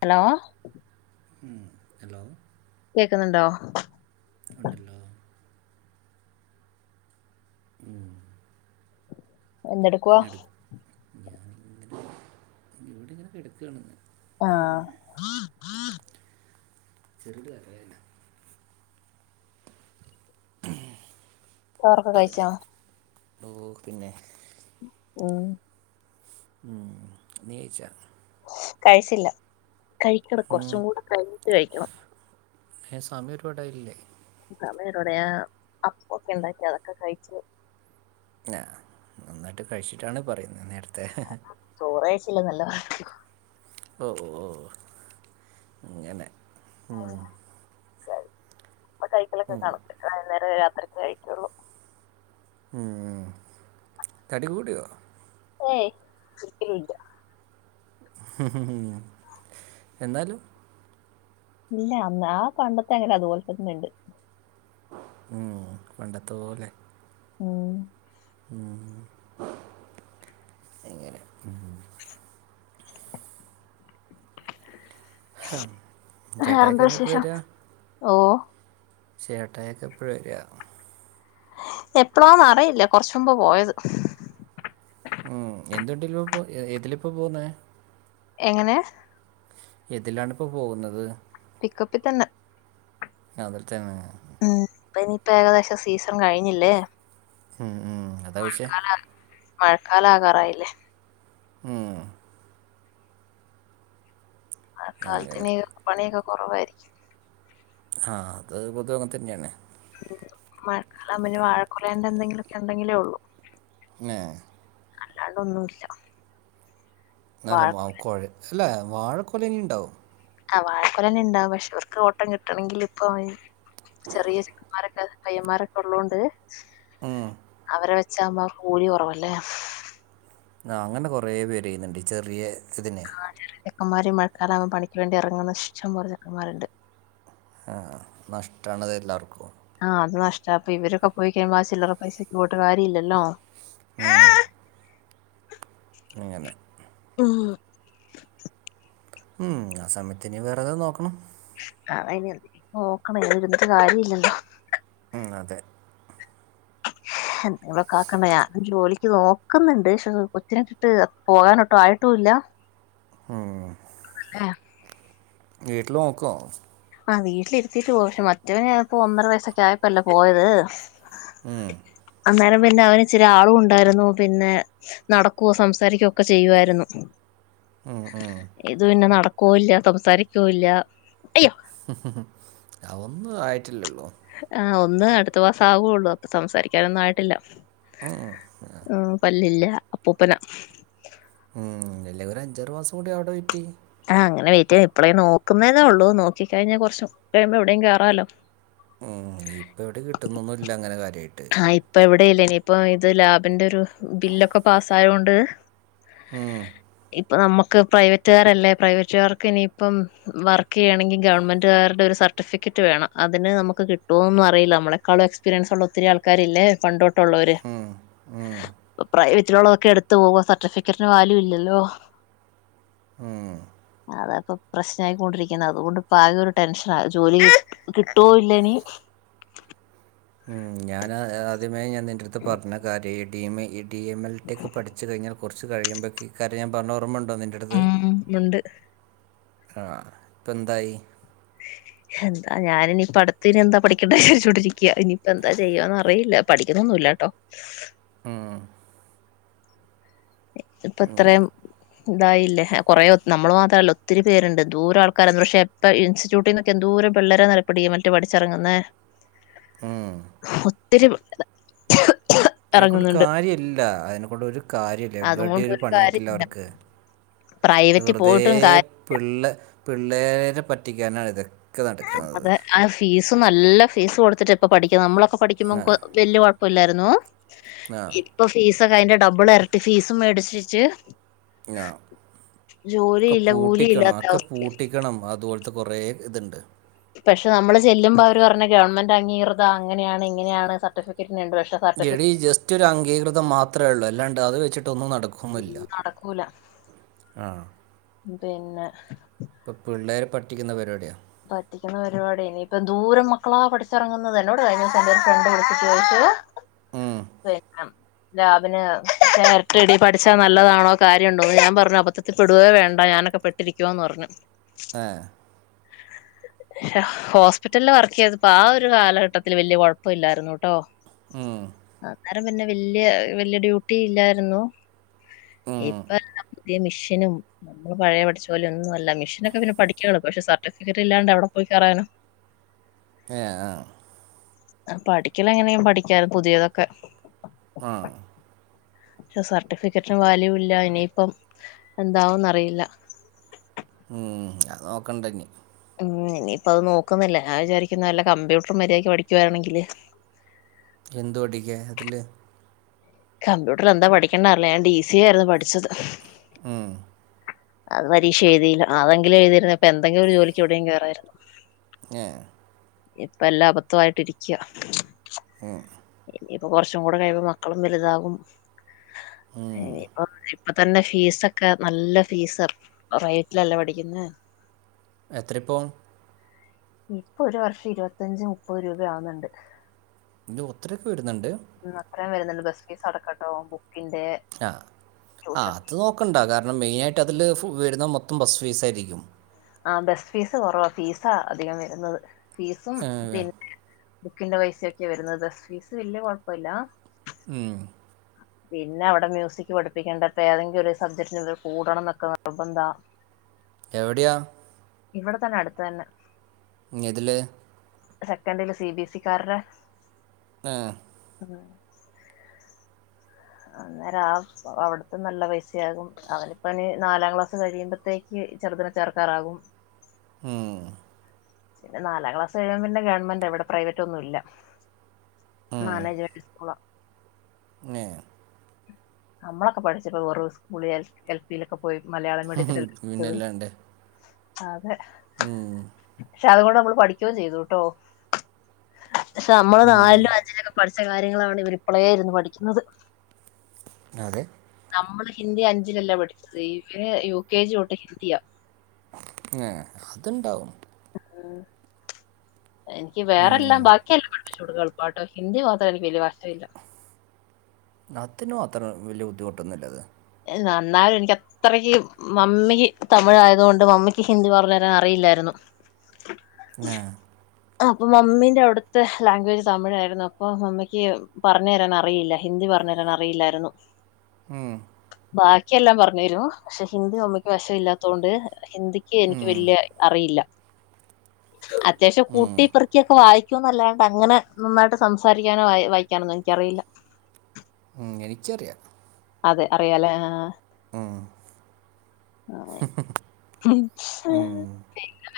Hello hello കേക്ക്ന്ന്ണ്ടോ ഉണ്ട്ല്ലോ ഉംഹ് എന്തെടുക്കുവാ [unintelligible] ഇവിടിങ്ങനെ കിടക്കാണ് ആ ചെറുക്കെ അരയണ്ട ചോറൊക്കെ കഴിച്ചോ ഓ പിന്നെ ഓ ഉം നീ കയിച്ചാ കഴിച്ചില്ല കഴിക്കണം കൊറച്ചും കൂടെ കഴിഞ്ഞട്ട് കഴിക്കണം ഏഹ് സമയ്‌ ഒരു പാടായില്ലേ സമയം ഒരുപാട് ആയി അപ്പൊക്കെ ഉണ്ടാക്കി അതൊക്കെ കഴിച്ച് ഞാ നന്നാട്ട് കഴിച്ചിട്ടാണ് പറയ്‌ന്നെ നേരത്തെ കൊറേഷില്ല ന്നല്ലഹ് ഓ ഓ ഓ അങ്ങനെ മ്മ്ഹ് ഇപ്പ കൈക്കലെക്കെ കണക്ക് വൈ നേരം വരെ രാത്രി മ് തടികൂടിയോ ഏയ് ഒരിക്കലും ഇല്ല എന്നാലും ഇല്ല അന്ന് ആ പണ്ടത്തെ എങ്ങനെ അതുപോലെ തന്നെ ഇണ്ട് ഉം പണ്ടത്തെപോലെ ഉം ഉ എങ്ങനെ ഹം. ചേട്ടായൊക്കെ വേറെന്താ വിശേഷം ഓ ചേട്ടായിയൊക്കെ എപ്പഴര്വ എപ്പോളാ റിയില്ല കൊറച്ചുമ്പ പോയത് ഉം എന്ത്‌വണ്ടിലപ്പോ എതിലിപ്പോ പോവുന്നേ എങ്ങനെ എതിലാണ് ഇപ്പോ പോകുന്നത് പിക്കപ്പി തന്നെ അതിൽ തന്നെ ഉം ഇപ്പ ഇനിയിപ്പ ഏകദേശം സീസൺ കഴിഞ്ഞില്ലേ ഉം ഉം അതാ വിശേ മഴക്കാലകാറായില്ലേ മ് എങ്ങനെ ആക്കാലത്തിനി പണിയൊ കൊറവായിരിക്കും ആ അത് പൊതു അങ്ങനെതന്നെയാണ് മഴകാലവു പിന്നെ വാഴക്കൊലേന്റെ എന്തെങ്കിലു ഒക്കെ ഒണ്ടെങ്കിലേ ഒള്ളൂ നെ അല്ലാണ്ടോന്നുല്ല നല്ല മാവ് കൊഴേ അല്ല വാഴക്കൊലനിണ്ടാവും ആ വാഴക്കൊലനിണ്ടാവും പക്ഷെ അവർക്ക് ഓട്ടം കിട്ടണെങ്കിൽ ഇപ്പൊ ചെറിയ ചെക്കമാരൊക്കെ പയ്യമാരൊക്കെ ഒള്ളോണ്ട് ഉം അവരെ വെച്ചാവുമ്പോ കൂലി കൊറവല്ലേ ആ അങ്ങനെ കൊറേപ്പേര്യ്യ്ന്ന്ണ്ട് ചെറിയെ സ്തിനെ ചെക്കമാര് മഴക്കാലാവു പണിക്ക് വേണ്ടി ഇറങ്ങുന്ന ശം പോലെ ചെക്കമാ രുണ്ട് ആ നഷ്ട്ടാണത് എല്ലാർക്കും ചെൽപ്പൊ ഇവരൊക്കെ പോയിക്കഴിയുമ്പോ ആ ചില്ലറ പൈസയ്ക്ക് പോയിട്ട് കാര്യയില്ലല്ലോ ഉം ഇങ്ങനെ മ് ഉം ആ സമയത്തിനി വേറെതേ നോക്കണം കറയിനി നോക്കണ വിടെരുന്നിട്ട് കാര്യയില്ലല്ലോ ഉം, അതെ ഇടെൊ കൊക്കണ്ട ഞാനും ജോലിക്ക് നോക്കുന്നുണ്ട് പക്ഷെ കൊച്ചിനെട്ടിട്ട് പോകാനൊട്ടും ആയിട്ടും ഇല്ല ഉം ആ വീട്ടില് നോക്കുവോ ആ വീട്ടിലിരുത്തിട്ട് പോ പക്ഷെ മറ്റവന് ഇപ്പോ ഒന്നര വയസ്സൊക്കെ ആയപ്പല്ലേ പോയത് ഉം അന്നേരം പിന്നെ അവന് ചില ആളും ഉണ്ടായിരുന്നു. പിന്നെ നടക്കുവോ സംസാരിക്കുവോ ഒക്കെ ചെയ്യുവായിരുന്നു ഇത് പിന്നെ നട [unintelligible] സംസാരിക്കൂല്ല അയ്യോ അതൊന്നും ആയിട്ടില്ലള്ളോ ആ ഒന്ന് അടുത്ത മാസ ആകുള്ളൂ അപ്പൊ സംസാരിക്കാനൊന്നും ആയിട്ടില്ല ഉം പല്ലില്ല അപ്പൂപ്പന ഉം അല്ല ഒരു അഞ്ചാറ് മാസം കൂടി അവിടെ വെയ്റ്റ് ചെയ്യ് ആ അങ്ങനെ വെയ്റ്റ് ഇപ്പളേ നോക്കുന്നേതേ ഉള്ളൂ നോക്കി കഴിഞ്ഞ കൊറച്ചു കഴിയുമ്പോ എവിടേയും കേയറാലോ ഉം ഇപ്പ എവിടെ കിട്ടുന്നൊന്നും ഇല്ല അങ്ങനെ കാര്യ ആ ഇപ്പൊ എവിടെ അടയില്ലേ ഇനിയിപ്പ ഇത് ലാബിന്റെ ഒരു ബില്ലൊക്കെ പാസ് ആയൊണ്ട് ഉം ഇപ്പം നമുക്ക് പ്രൈവറ്റുകാരല്ലേ പ്രൈവറ്റുകാർക്ക് ഇനിയിപ്പം വർക്ക് ചെയ്യണെങ്കിൽ ഗവൺമെൻറ്കാരുടെ ഒരു സർട്ടിഫിക്കറ്റ് വേണം. അതിന് നമുക്ക് കിട്ടുമോന്നും അറിയില്ല നമ്മളെക്കാളും എക്സ്പീരിയൻസ് ഉള്ള ഒത്തിരി ആൾക്കാർ ക്കാരില്ലേ പണ്ടോട്ട് ട്ടൊള്ളവര് പ്രൈവ [unintelligible] എടുത്ത പോവ സർട്ടിഫിക്കറ്റിന് വാല്യൂ ഇല്ലല്ലോ ഉം അതാ ഇപ്പം പ്രശ്ന ആയിക്കൊണ്ടിരിക്കുന്ന അതുകൊണ്ടിപ്പം ആകെ ഒരു ടെൻഷന ജോലി കിട്ടുവോ ഇല്ലനി ഉം ഞാൻ ആദ്യം അന്നേ ഞാൻ നിന്റെടുത്തു പറഞ്ഞ കാര്യമായിട്ട ടീമ ഇഡ് ഡി എം എൽ ടിക്ക് പഠിച്ചു കഴിഞ്ഞാൽ കുറച്ച് കഴിയ്പേക്ക് ഈ കാര്യം ഞാൻ പറഞ്ഞ ഓർമുണ്ടോ നിന്റെ അടുത്ത് ഉം ഉണ്ട് ആ ഇപ്പം എന്തായി എന്താ ഞാൻ ഇനിയിപ്പം അടുത്ത് ഇനി എന്താ പഠിക്കേണ്ട ചോദിച്ചോണ്ടിരിക്കുക. ഇനിയിപ്പ എന്താ ചെയ്യാന്ന് അറിയില്ല പഠിക്കുന്നൊന്നും. ഇല്ലട്ടോ ഉം ഇപ്പൊ ഇത്രയും ഇതായില്ലേ കുറേ നമ്മള് മാത്രമല്ല ഒത്തിരി പേരുണ്ട്. ദൂരം ആൾക്കാര പക്ഷെ എപ്പൊ ഇൻസ്റ്റിറ്റ്യൂട്ടിൽ നിന്നൊക്കെ എന്തൂരം പിള്ളേരാന്നറിവോ ഇപ്പം ഡി എം എൽ ടി പഠിച്ചിറങ്ങുന്നേ ഉം ഒത്തിരി അതിനെക്കൊണ്ട് ഇറങ്ങുന്നുണ്ട് കാര്യം ഇല്ല അതിനെകൊണ്ട് ഒരു കാര്യം ഇല്ല എവിടിം അതുകൊണ്ട് ഒരു പണി കാര്യം കിട്ടില്ല അവർക്ക് പ്രൈവറ്റിൽ വെറുതെ പോയിട്ടും കാര്യം പിള്ള പിള്ളേരെ പറ്റിക്കാനാണിത് അതെ ആ ഫീസ് നല്ല ഫീസ് കൊടുത്തിട്ട് ഇപ്പ പഠിക്കുന്നത് നമ്മള ക്കെ ആ പഠിക്കുമ്പോ വലിയ കുഴപ് പ്പ ല്ലായിരുന്നു ആ ഇപ്പൊ ഫീസ് അതിന്റെ ഡബിൾ ഇരട്ടി ഫീസും മേടിച്ചെച്ച് ആ ക്കെ കൂലിയില്ലാത്ത പൂട്ടിക്കണംഒക്കെ അവസ്ഥ പൂട്ടിക്കണം അതുപോല കുറേ ഇത്ണ്ട് പക്ഷെ നമ്മള് ചെല്ലുമ്പോ അവര് പറഞ്ഞ ഗവൺമെന്റ് അംഗീകൃത അങ്ങനെയാണ് ഇങ്ങനെയാണ് സർട്ടിഫിക്കറ്റ് പക്ഷെ എടീ ജസ്റ്റ് ഒരു അംഗീകൃതം മാത്രേ ഉള്ളൂ അല്ലാണ്ട് അത് വെച്ചിട്ടൊന്നും നടക്കുന്നില്ല നടക്കൂല [inaudible] ആ പിന്ന ഇപ്പൊ പിള്ളേരെ പറ്റിക്കുന്ന പരിപാടിയാ പറ്റിക്കുന്ന പരിപാടിനി ഇപ്പം എന്തൂരം മക്കളാ പഠിച്ചിറങ്ങുന്നത് എന്നോട് കഴിഞ്ഞ ദിവസം എന്റെ ഒരു ഫ്രണ്ട് വിളിച്ചിട്ട് ഉം, ഏഹ് പിന്ന ഞാൻ പിന്ന നേരട്ടടി പഠിച്ചാ നല്ലതാണോ കാര്യംണ്ടോന്ന് ഞാൻ പറഞ്ഞു അബദ്ധത്തിൽപ്പെടുകയേ വേണ്ട ഞാനൊക്കെ പെട്ടിരിക്കുവാന്ന് പറഞ്ഞു ആഹ് ഹോസ്പിറ്റലില് വർക്ക് ചെയ്തപ്പോ ആ ഒരു കാലഘട്ടത്തിൽ വലിയ ഒരു കുഴപ്പമില്ലായിരുന്നുട്ടോ ഉം ആരും പിന്നെ വല്ല്യ വല്ല്യ ഡ്യൂട്ടി ഇല്ലായിരുന്നു ഉം, ഇപ്പം [unintelligible] പുതിയ മെഷീനും നമ്മൾ പഴയ പഠിച്ച പോലെ ഒന്നുംമല്ല മെഷീനൊക്കെ പിന്നെ പഠിക്കാൻ എളുപ്പ പക്ഷെ സർ സർട്ടിഫിക്കറ്റ് ഇല്ലാണ്ട് എവിടെ പോയി കേറാനാ [unintelligible] ആഹ് ആ പഠിക്കല് എങ്ങനെയും പഠിക്കാം പുതിയതൊക്കെ ആഹ് [unintelligible] സർട്ടിഫിക്കറ്റിന് വാല്യൂ ഇല്ല ഇനിയിപ്പം എന്താവോന്നറിയില്ല ഉം അത് നോക്കണ്ട ഇന്നി ഉം ഇനിയിപ്പ അത് നോക്കുന്നില്ല ഞാൻ വിചാരിക്കുന്ന വല്ല കമ്പ്യൂട്ടറും മര്യാക്ക് പഠിക്കുയാണെങ്കില് എന്തു പഠിക്കാൻ അതില് കമ്പ്യൂട്ടർ എന്താ പഠിക്കണ്ടാലേ ഞാൻ ഡി സി എ ആയിരുന്നു പഠിച്ചത് ഉം അത് പരീക്ഷ എഴുതിയില്ല അതെങ്കിലും എഴുതിയിരുന്നെ പ്പെ എന്തെങ്കിലും ഒരു ജോലിക്ക് എവിടെയെങ്കിലും കേറായിരുന്നു ഞേ ഇപ്പ എല്ലാം അബദ്ധായിട്ട് ഇരിക്യാ ഉം കൊറച്ചും കൂടി കഴിയുമ്പോ മക്കളൊക് വലുതാകും ഇനിയിപ്പ ഇപ്പൊ തന്നെ ഫീസൊക്കെ നല്ല ഫീസ റേറ്റിലല്ലേ പഠിക്കുന്നെ എത്രയിപ്പോ ഇപ്പൊ ഒരു വർഷം ഇരുപത്തഞ്ച് മുപ്പത് രൂപയാവുന്നുണ്ട് ഇന്ന് ഒത്തിരിയൊക്കെ വരുന്നുണ്ട് ഇത്രേം വരുന്നുണ്ട് ബസ്സ് ഫീസ് അടക്കട്ടോ ബുക്കിന്റെ ആ ആ ട്യൂഷൻ അത് നോക്കണ്ട കാരണം മേയ്നായിട്ട് അതില് വരുന്ന മൊത്തം ബസ്സ് ഫീസായിരിക്കും ആ ബസ്സ് ഫീസ് കുറവാ ഫീസാ അധികം വരുന്നത് ഫീസും ഏ, പിന്നെ ബുക്കിൻ്റെ പൈസയൊക്കെ വരുന്നത് ഫീസ് വല്യ കൊഴുപ്പൂല ഉം പിന്നെ അവിടെ മ്യൂസിക് പഠിപ്പിക്കേണ്ട അപ്പ ഏതെങ്കിലും ഒരു സബ്ജക്റ്റിനു കൂടണം എന്നൊക്കെ നിർബന്ധാ എവിടെയ ഇവിടെ തന്നെ അടുത്ത് തന്നെ എതിലെ സെക്കൻഡില് സി ബി എസ് ഇ ക്കാരത ആഹ് ഉം അന്നേരം ആ അവിടത്തെ നല്ല പൈസയാകും അവനിപ്പ ഇനി നാലാം ക്ലാസ് കഴിയുമ്പത്തേക്ക് ചെറുതിന് ചേർക്കാറാകും ഉം പിന്നെ നാലാം ക്ലാസ് കഴിഞ്ഞ പിന്നെ ഗവണ്മെൻ്റ ഇവിടെ പ്രൈവറ്റ് ഒന്നും ഇല്ല മാനേജ്മെൻ്റ് സ്കൂളാ ഏഹ് നമ്മളൊക്കെ പഠിച്ചപ്പോ ഓരോ സ്കൂളിൽ എൽ പി ല് ഒക്കെ പോയി മലയാളം ഉം, പഠിച്ചട്ടു [unintelligible] പിന്നല്ലാണ്ട് ആഹ് ഉം പക്ഷെ അതുകൊണ്ട് നമ്മള് പഠിക്കുകയും ചെയ്തൂട്ടോ പക്ഷെ നമ്മള് ഉം, നാലിലും അഞ്ചിലും പഠിച്ച ച്ച കാര്യങ്ങളാണ് ഇവര് ഇപ്പളേ ഇരുന്ന് പഠിക്കുന്നത് ഉം അതെ നമ്മള് ഹിന്ദി അഞ്ചിലല്ലേ പഠിച്ചത് ഇവര് യു കെ ജി തൊട്ട് ഹിന്ദിയ ഏഹ് അതുണ്ടാവും ഉം എനിക്ക് വേറെല്ലാം ബാക്കിയെല്ലാം കൊഴപ്പൂല [unintelligible] പാട്ട് ഹിന്ദി മാത്രം എനിക്ക് വല്യ വശം ഇല്ല അതിനു അത്ര വല്യ ബുദ്ധിമുട്ടൊന്നുമില്ല അത് നന്നായി എനിക്ക് അത്രക്ക് മമ്മിക്ക് തമിഴായത് കൊണ്ട് മമ്മിക്ക് ഹിന്ദി പറഞ്ഞു തരാൻ അറിയില്ലായിരുന്നു ഏഹ് അപ്പൊ മമ്മിയിൻ്റെ അവിടത്തെ ലാംഗ്വേജ് തമിഴായിരുന്നപ്പൊ മമ്മിക്ക് പറഞ്ഞു തരാൻ അറിയില്ല ഹിന്ദി പറഞ്ഞ് തരാൻ അറിയില്ലായിരുന്നു ഉം ബാക്കിയെല്ലാം പറഞ്ഞു തരും പക്ഷെ ഹിന്ദി മമ്മിക്ക് വിശം ഇല്ലാത്തതുകൊണ്ട് ഹിന്ദിക്ക് എനിക്ക് വല്യ അറിയില്ല അത്യാവശ്യം കൂട്ടിപ്പറക്കൊക്കെ വായി ന്നല്ലാണ്ട് അങ്ങനെ നന്നായിട്ട് സംസാരിക്കാനോ വായിക്കാനോന്നും എനിക്കറിയില്ല ഉം എനിക്കറിയ അതെ അറിയാലേ ആ ആ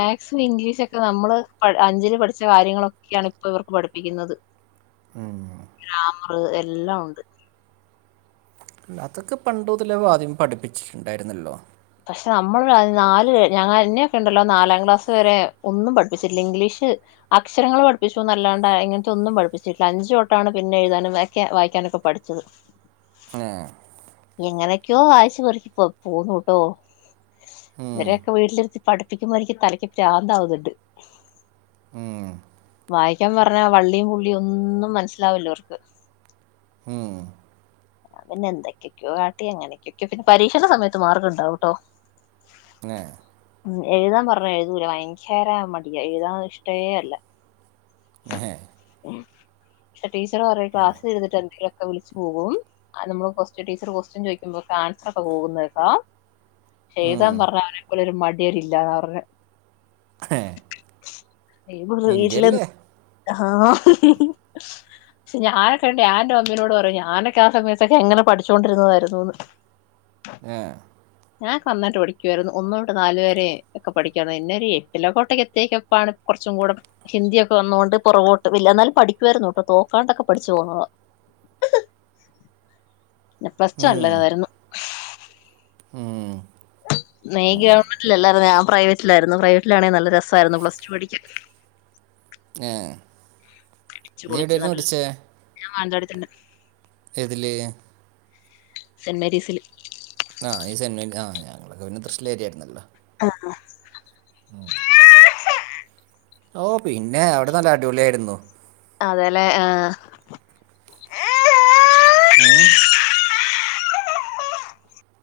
ആ ഇംഗ്ലീഷൊക്കെ നമ്മള് അഞ്ചില് പഠിച്ച കാര്യങ്ങളൊക്കെയാണ് ഇപ്പൊ ഇവർക്ക് പഠിപ്പിക്കുന്നത് ഉ ഗ്രാമർ എല്ലാം ഉണ്ട് അതൊക്കെ പണ്ടുതലേ വാദ്യം പഠിപ്പിച്ചിട്ടുണ്ടായിരുന്നല്ലോ പക്ഷെ നമ്മൾ നാല് ഞങ്ങന്നെയൊക്കെ ഉണ്ടല്ലോ നാലാം ക്ലാസ് വരെ ഒന്നും പഠിപ്പിച്ചിട്ടില്ല ഇംഗ്ലീഷ് അക്ഷരങ്ങൾ പഠിപ്പിച്ചുന്നല്ലാണ്ട് ഇങ്ങനത്തെ ഒന്നും പഠിപ്പിച്ചിട്ടില്ല അഞ്ചു തൊട്ടാണ് പിന്നെ എഴുതാനും ഒക്കെ വായിക്കാനൊക്കെ പഠിച്ചത് മ എങ്ങനെയൊക്കെയോ വായിച്ചു പറക്കിപ്പോ പോന്നട്ടോ ഉം, ഇവരൊക്കെ വീട്ടിലിരുത്തി പഠിപ്പിക്കുമ്പോ എനിക്ക് തലക്ക് പ്രാന്ത വുന്നുണ്ട് ഉം വായിക്കാൻ പറഞ്ഞ വള്ളിയും പുള്ളിയും ഒന്നും മനസ്സിലാവല്ലോ ഇവർക്ക് ഹം ഞാൻ പിന്നെ എന്തൊക്കെയൊക്കോ കാട്ടി അങ്ങനെയക്കൊക്കോ പിന്നെ പരീക്ഷടെ സമയത്ത് മാർക്കുണ്ടാവുട്ടോ ങേ ഉം എഴുതാൻ പറഞ്ഞാൽ എഴുതൂല ഭയങ്കര മടിയ എഴുതാൻ ഇഷ്ടേ അല്ല നെഹെ ശ ടീച്ചർ പറഞ്ഞ് ക്ലാസ്സിൽഇരുന്നിട് എന്തക്കയോ ഒക്കെ വിളിച്ച് പോകും ആ നമ്മള് ടീച്ചർ ക്യുഎസ്ടിയൻ ചോദിക്കുമ്പോക്കെ ആൻസർ ഒക്കെ പോകുന്നേക്കോ ചെയ്താന്ന് പറഞ്ഞ അവനെ പോലൊരു മടി രില്ലാത അവരുടെ [inaudible] ഹഏ നടു വീട്ടിലന്ന് [inaudible] ആഹ ഹ ഹ പക്ഷെ ഞാനൊക്കെ ഉ റെ അമ്മീനോട് പറു ഞാനൊക്കെ [inaudible] ആ സമയൊക്കെ എങ്ങനെ പഠിച്ചൊണ്ടിരുന്നതായിരുന്നുന്ന് ഏഹ് ഞാൻ നന്നാട്ട് പഠിക്കുവായിരുന്നു ഒന്നോട്ട് നാല് വരെ ഒക്കെ പഠിക്കു ഇന്നൊരു എട്ടിലൊക്കോട്ടക്ക എത്തിക്കപ്പാണ് കുറച്ചും കൂടെ ഹിന്ദിയൊക്കെ വന്ന കൊണ്ട് പുറകോട്ട് ഇല്ല എന്നാലും പഠിക്കുവായിരുന്നു ട്ടോ തോക്കാണ്ടൊക്കെ പഠിച്ചു പോന്നത [inaudible] പ്ലസ്ടു ഉം, നല്ലതായിരുന്നു ഉം നീ അങ്ങനെ ഗവൺമെന്റിലല്ലായിരുന്നു ഞാൻ പ്രൈവറ്റിലായിരുന്നു പ്രൈവറ്റിലാണെങ്കിൽ നല്ല രസായിരുന്നു പ്ലസ് ടു പഠിക്കാൻ ഏ നീ എവിടായിരുന്നു പടിച്ചേ ആ എന്റെ അടുത്തിണ്ട് ഇതിലി സെന്റ് മേരീസില് ആ ഈ സെന്മ ആ ഞങ്ങളൊക്കെ പിന്നെ തശ്ശൂരിലായായിരുന്നല്ലോ ആഹ ഉം ഓ പിന്നെ അവിടെ നല്ല അടിപൊളിയായിരുന്നു അതേലെ ആ ഹെയെ ആഏ [inaudible]